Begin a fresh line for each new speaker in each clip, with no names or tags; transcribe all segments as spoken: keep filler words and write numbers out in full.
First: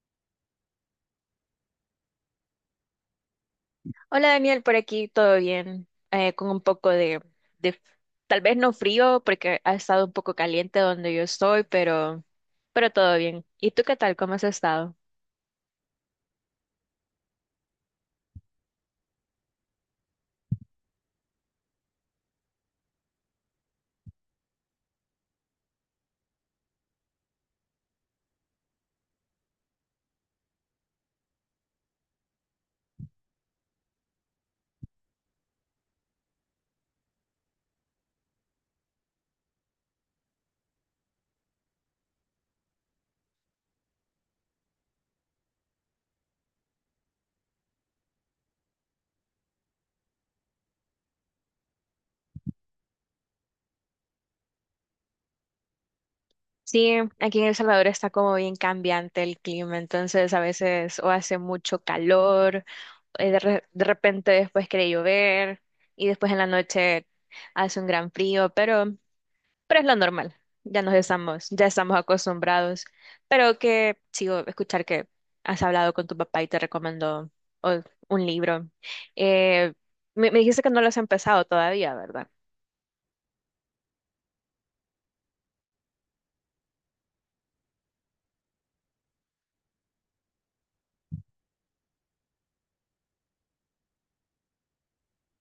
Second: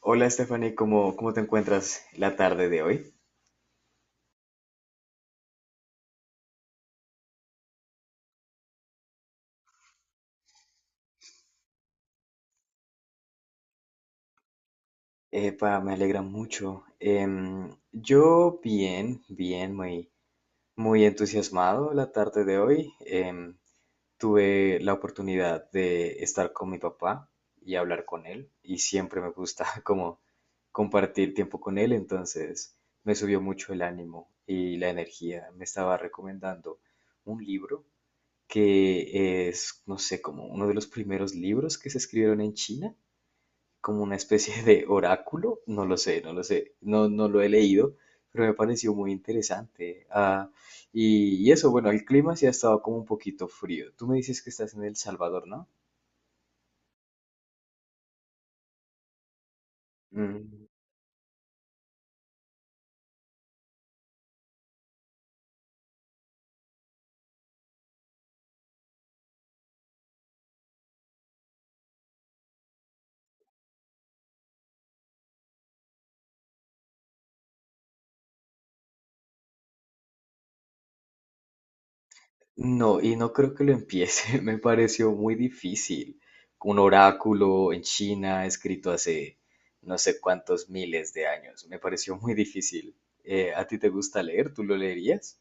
Hola Stephanie, ¿cómo, cómo te encuentras la tarde de hoy?
Hola Daniel, por aquí todo bien. Eh, con un poco de, de- tal vez no frío porque ha estado un poco caliente donde yo estoy, pero, pero todo bien. ¿Y tú qué tal? ¿Cómo has estado?
Epa, me alegra mucho. Em, yo bien, bien, muy, muy entusiasmado la tarde de hoy. Em, tuve la oportunidad de estar con mi papá y hablar con él y siempre me gusta como compartir tiempo con él, entonces me subió mucho el ánimo y la energía. Me estaba recomendando un libro que es, no sé, como uno de los primeros libros que se escribieron en China, como una especie de oráculo, no lo sé, no lo sé, no, no lo he leído, pero me pareció muy interesante. Ah, y, y eso, bueno, el clima sí ha estado como un poquito frío. Tú me dices que estás en El Salvador, ¿no?
Sí, aquí en El Salvador está como bien cambiante el clima, entonces a
Mm.
veces o hace mucho calor, eh, de, re- de repente después quiere llover y después en la noche hace un gran frío, pero es lo normal, ya nos estamos, ya estamos acostumbrados, pero que sigo escuchar que has hablado con tu papá y te recomendó o- un libro. Eh, me, me dijiste que no lo has empezado todavía, ¿verdad?
No, y no creo que lo empiece, me pareció muy difícil. Un oráculo en China escrito hace no sé cuántos miles de años, me pareció muy difícil. Eh, ¿a ti te gusta leer? ¿Tú lo leerías?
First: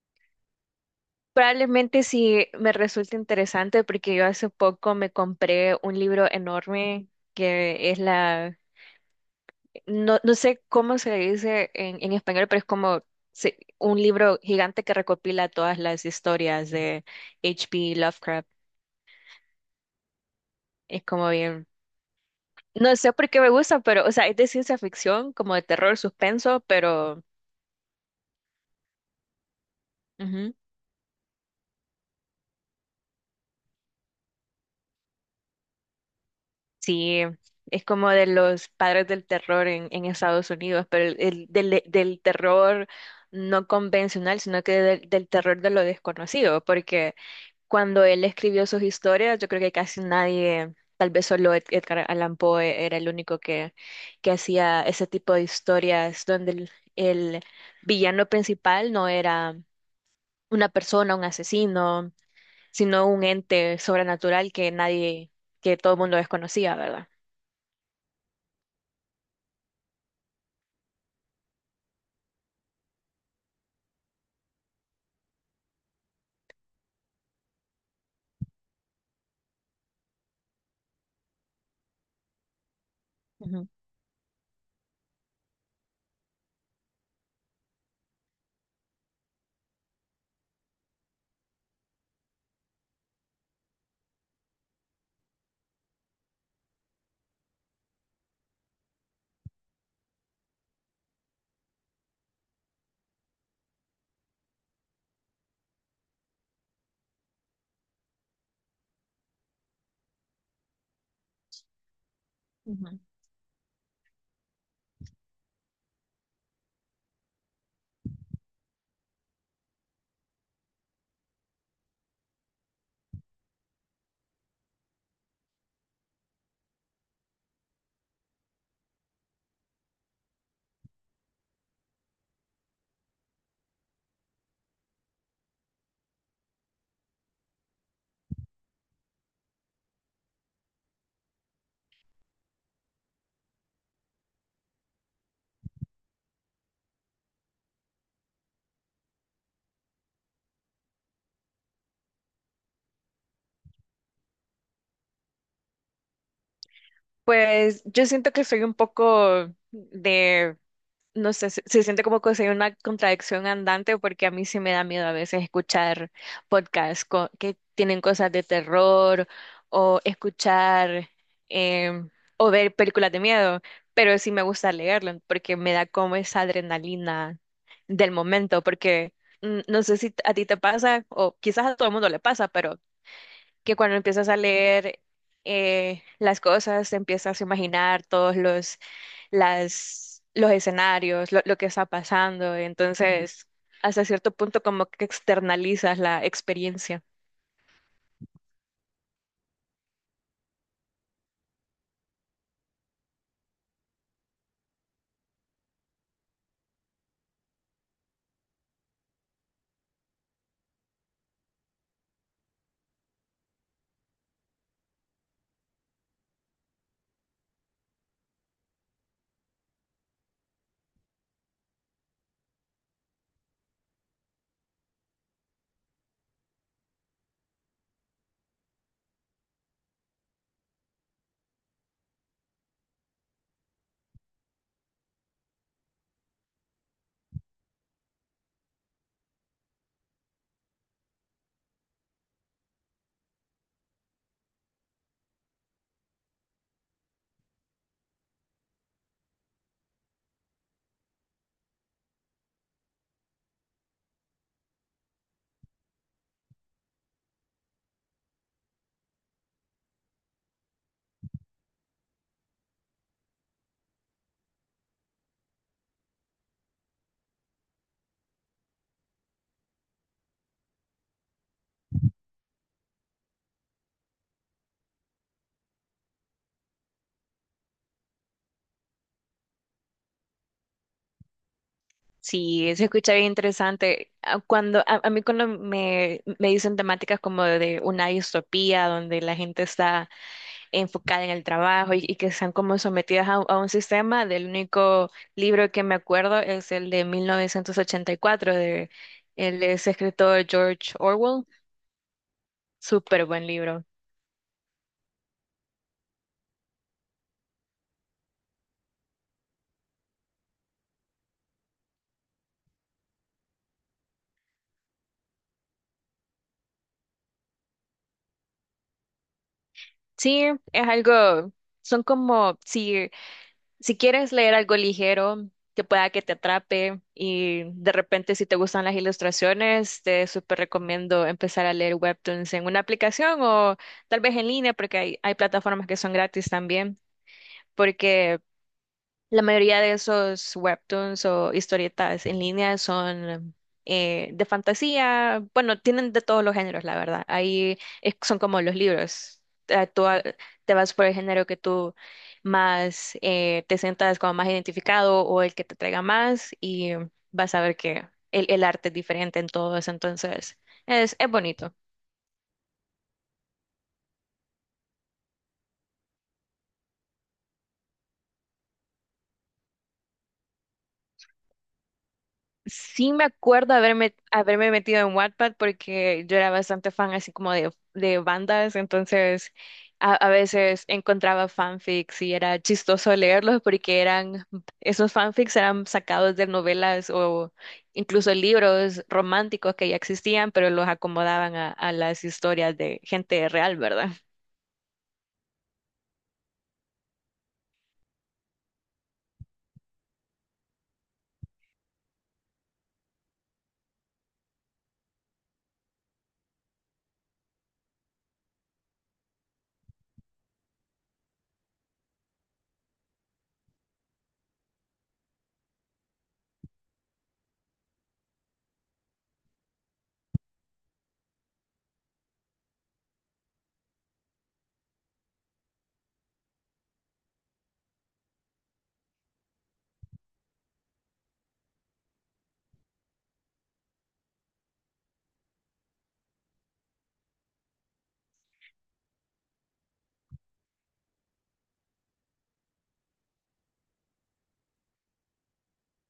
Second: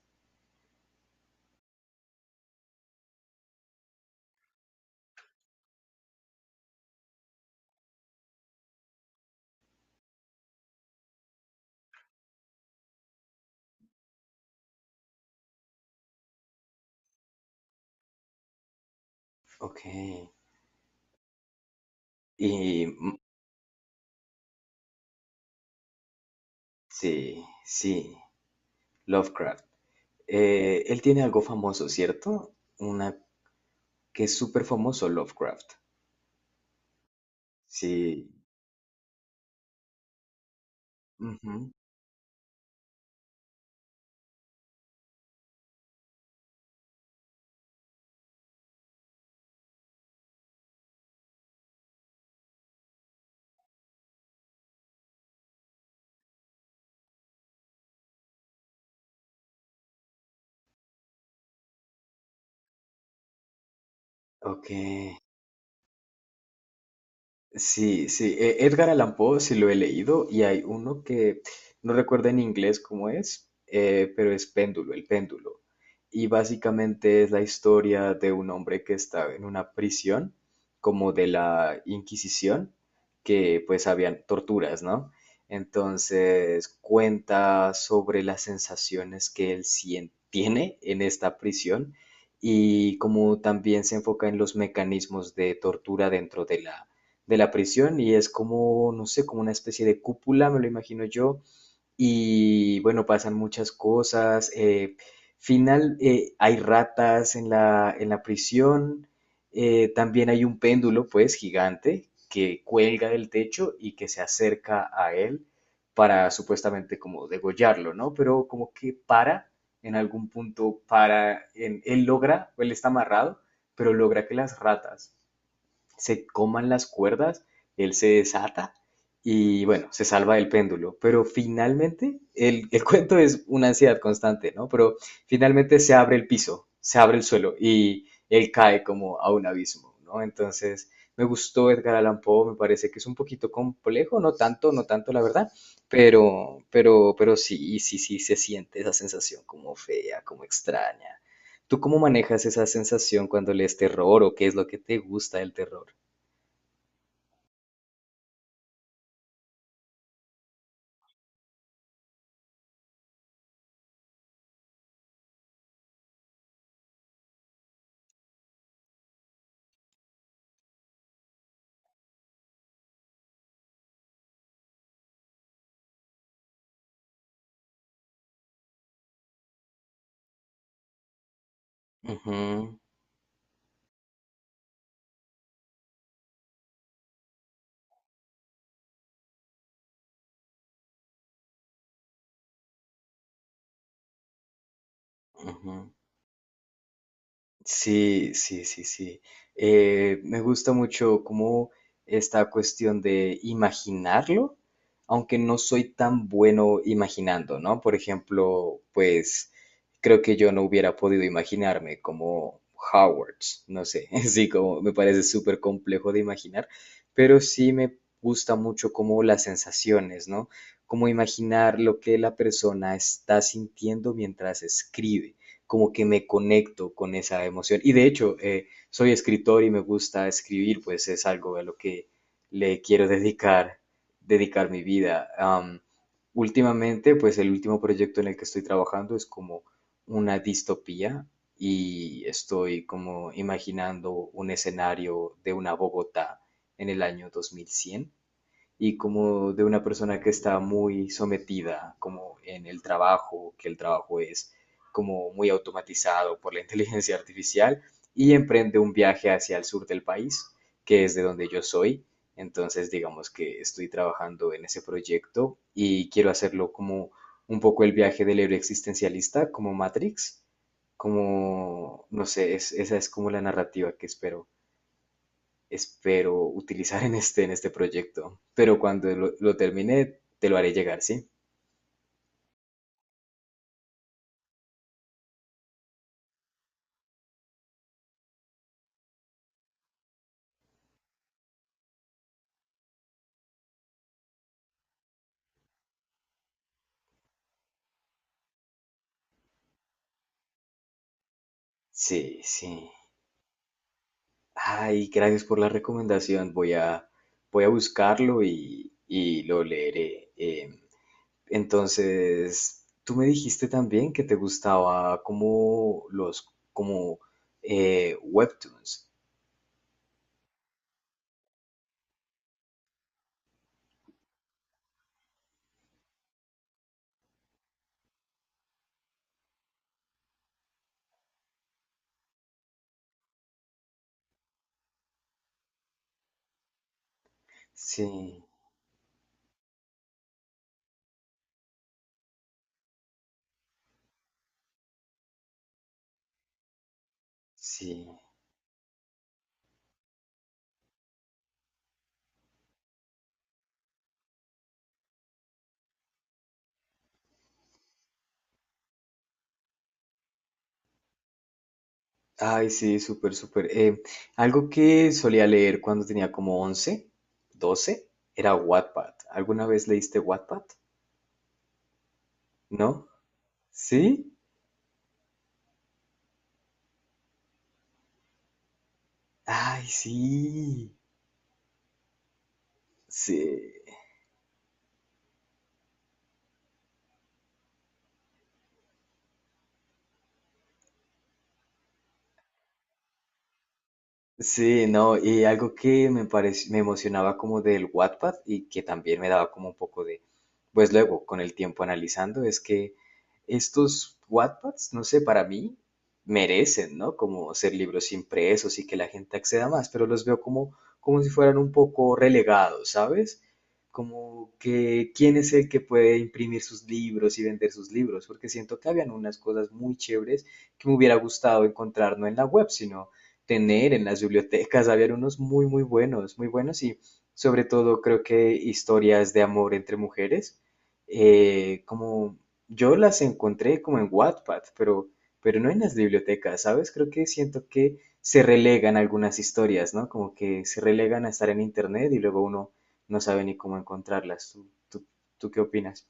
Probablemente sí me resulte interesante porque yo hace poco me compré un libro enorme que es la, no, no sé cómo se le dice en, en, español, pero es como se- un libro gigante que recopila todas las historias de H P Lovecraft.
Ok.
Es como bien.
Y
No sé
mm,
por qué me gusta, pero, o sea, es de ciencia ficción, como de terror, suspenso, pero
sí, sí, Lovecraft.
ujú,
Eh, él tiene algo famoso, ¿cierto? Una que es súper famoso, Lovecraft.
sí, es como
Sí.
de los padres del terror en, en, Estados Unidos, pero el, el,
Ujú.
del, del terror no convencional, sino que del, del terror de lo desconocido, porque cuando él escribió sus historias, yo creo que casi nadie, tal vez solo Ed- Edgar Allan Poe era el único que, que hacía ese tipo de historias donde el el villano principal no era una persona, un asesino, sino un ente sobrenatural
Ok.
que nadie, que todo el mundo desconocía, ¿verdad?
Sí, sí, e- Edgar Allan Poe sí lo he leído y hay uno que no recuerdo en inglés cómo es, eh, pero es Péndulo, el péndulo. Y básicamente es la historia de un hombre que está en una prisión, como de la Inquisición, que
Ujú,
pues habían torturas, ¿no? Entonces cuenta sobre las sensaciones que él sien- tiene en esta prisión y como también se enfoca en los mecanismos de tortura dentro de la de la prisión y es como, no sé, como una especie de cúpula, me lo imagino yo. Y bueno, pasan muchas cosas. Eh, final, eh, hay ratas en la, en la prisión. Eh, también hay un péndulo, pues, gigante que
ujú.
cuelga del techo y que se acerca a él para supuestamente como degollarlo, ¿no? Pero como que para, en algún punto para, en- él logra, él está amarrado, pero logra que las ratas se coman las cuerdas, él se desata y bueno, se salva del péndulo. Pero finalmente, el, el cuento es una ansiedad constante, ¿no? Pero finalmente se abre el piso, se abre el suelo y él cae como a un abismo, ¿no? Entonces, me gustó Edgar Allan Poe, me parece que es un poquito complejo, no tanto, no tanto la verdad, pero, pero, pero sí, sí, sí se siente esa sensación como fea, como extraña. ¿Tú cómo manejas esa sensación cuando lees terror o qué es lo que te gusta del terror?
Pues yo siento que soy un poco de, no sé, se, se siente como que soy una contradicción andante porque a mí sí me da miedo a veces escuchar podcasts co- que tienen cosas de terror o escuchar em, o ver películas de miedo, pero sí me gusta leerlo porque me da como esa adrenalina del momento, porque mm, no sé si a ti te pasa o quizás a todo el mundo le pasa, pero
Ujú,
que cuando empiezas a leer eh, las cosas, te empiezas a imaginar todos los, las, los escenarios, lo, lo que está pasando. Entonces, hasta cierto punto como que
ujú.
externalizas la experiencia.
Sí, sí, sí, sí. Eh, me gusta mucho como esta cuestión de imaginarlo, aunque no soy tan bueno imaginando, ¿no? Por ejemplo, pues creo que yo no hubiera podido imaginarme como Howard, no sé, sí, como me parece súper complejo de imaginar, pero sí me gusta mucho como las sensaciones, ¿no? Como imaginar lo que la persona está sintiendo mientras escribe. Como que me conecto con esa emoción. Y de hecho, eh, soy escritor y me gusta escribir, pues es algo a lo que le quiero dedicar, dedicar mi vida. Am, últimamente, pues el último proyecto en el que estoy trabajando es como una distopía y estoy como imaginando un escenario de una Bogotá en el año dos mil cien y como de una persona que está muy sometida como en el trabajo, que el trabajo es como muy automatizado por la inteligencia artificial y emprende un viaje hacia el sur del país, que es de donde yo soy. Entonces, digamos que estoy trabajando en ese proyecto y quiero hacerlo como un poco el viaje del héroe existencialista, como Matrix, como, no sé, es- esa es como la narrativa que espero espero utilizar en este, en este proyecto. Pero cuando lo, lo termine, te lo haré llegar, ¿sí?
Sí, se escucha bien interesante. Ah, Cuando, a, a mí cuando me, me dicen temáticas como de una distopía, donde la gente está enfocada en el trabajo y, y que están como sometidas a, a un sistema. Del único libro que me acuerdo es el de mil novecientos ochenta y cuatro de el de ese escritor George Orwell.
Sí, sí.
Súper buen libro.
Ay, gracias por la recomendación. Voy a, voy a buscarlo y, y lo leeré. Em, entonces, tú me dijiste también que te gustaba como los, como eh, webtoons.
Sí, es algo, son como si, si quieres leer algo ligero que pueda que te atrape y de repente si te gustan las ilustraciones, te súper recomiendo empezar a leer webtoons en una aplicación o tal vez en línea porque hay, hay plataformas que son gratis también, porque
Sí,
la mayoría de esos webtoons o historietas en línea son eh, de fantasía, bueno, tienen de todos los géneros, la verdad. Ahí
sí.
es- son como los libros. Eh, Tú a- te vas por el género que tú más eh, te sientas como más identificado o el que te traiga más y vas a ver que el, el arte es diferente en todos, entonces es, es bonito.
Ay, sí, súper, súper. Eh, algo que solía leer cuando tenía como once, doce, era Wattpad. ¿Alguna vez leíste Wattpad? ¿No?
Sí me acuerdo haberme,
¿Sí?
haberme metido en Wattpad porque yo era bastante fan así como de, de, bandas, entonces
Ay,
a, a veces
sí.
encontraba fanfics y era chistoso
Sí.
leerlos porque eran, esos fanfics eran sacados de novelas o incluso libros románticos que ya existían, pero los acomodaban a, a las historias de gente real, ¿verdad?
Sí, no, y algo que me parec- me emocionaba como del Wattpad y que también me daba como un poco de, pues luego con el tiempo analizando, es que estos Wattpads, no sé, para mí merecen, ¿no? Como ser libros impresos y que la gente acceda más, pero los veo como, como si fueran un poco relegados, ¿sabes? Como que quién es el que puede imprimir sus libros y vender sus libros, porque siento que habían unas cosas muy chéveres que me hubiera gustado encontrar no en la web, sino tener en las bibliotecas. Había unos muy, muy buenos, muy buenos y sobre todo creo que historias de amor entre mujeres. Eh, como yo las encontré como en Wattpad, pero, pero no en las bibliotecas, ¿sabes? Creo que siento que se relegan algunas historias, ¿no? Como que se relegan a estar en internet y luego uno no sabe ni cómo encontrarlas. ¿Tú, tú, tú qué opinas?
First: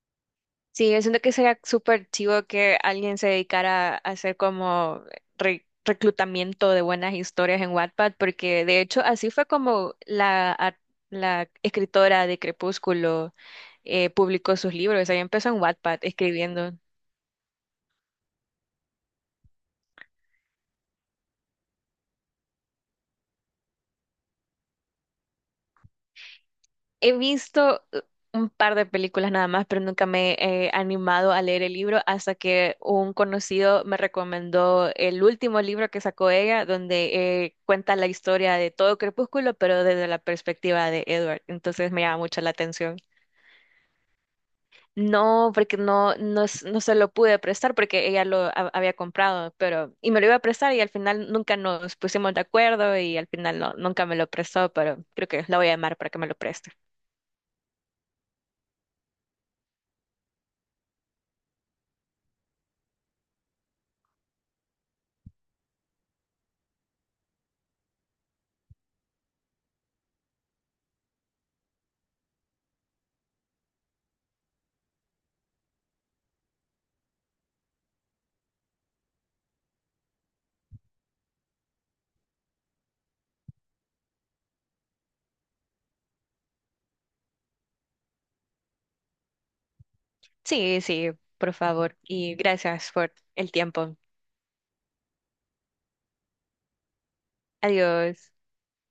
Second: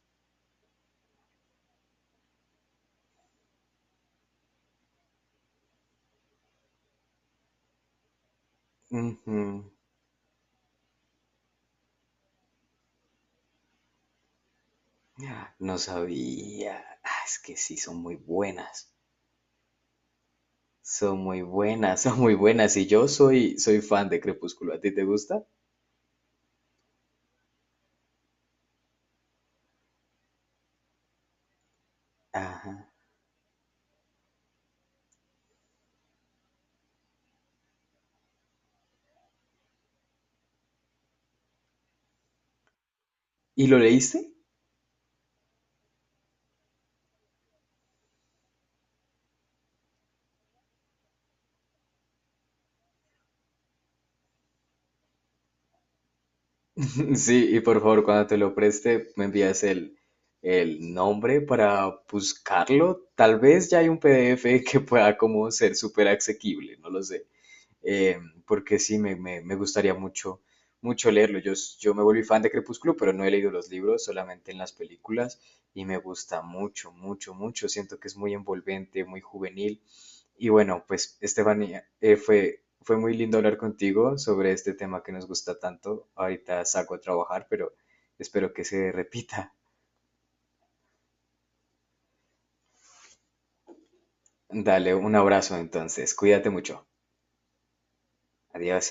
Sí, yo siento que sería súper chivo que alguien se dedicara a hacer como re- reclutamiento de buenas historias en Wattpad, porque de hecho así fue
Ujú.
como la, a- la escritora de Crepúsculo eh, publicó sus libros. Ella empezó en
No
Wattpad escribiendo.
sabía. Ah, es que sí, son muy buenas. Son muy buenas, son muy buenas. Y yo soy, soy fan de Crepúsculo. ¿A ti te gusta?
He visto eh, un par de películas nada más, pero nunca me he animado a leer el libro hasta
Ajá.
que un conocido me recomendó el último libro que sacó ella, donde eh, cuenta la historia de todo Crepúsculo, pero desde la perspectiva de Edward. Entonces me llama mucho la atención.
¿Y lo leíste?
No, porque no, no, s- no se lo pude prestar porque ella lo ha- había comprado, pero y me lo iba a prestar y al final nunca nos pusimos de acuerdo y al final no, nunca me lo prestó, pero creo que la voy a llamar para que me lo preste.
Sí, y por favor, cuando te lo preste, me envías el, el nombre para buscarlo. Tal vez ya hay un P D F que pueda como ser súper asequible, no lo sé. Eh, Porque sí, me, me, me gustaría mucho, mucho leerlo. Yo, s- yo me volví fan de Crepúsculo, pero no he leído los libros, solamente en las películas. Y me gusta mucho, mucho, mucho. Siento que es muy envolvente, muy juvenil. Y bueno, pues Estefanía, eh, fue, fue muy lindo hablar contigo sobre este tema que nos gusta tanto. Ahorita salgo a trabajar, pero espero que se repita.
Sí, sí, por favor. Y gracias por el tiempo.
Dale un abrazo entonces. Cuídate mucho.
Adiós.
Adiós.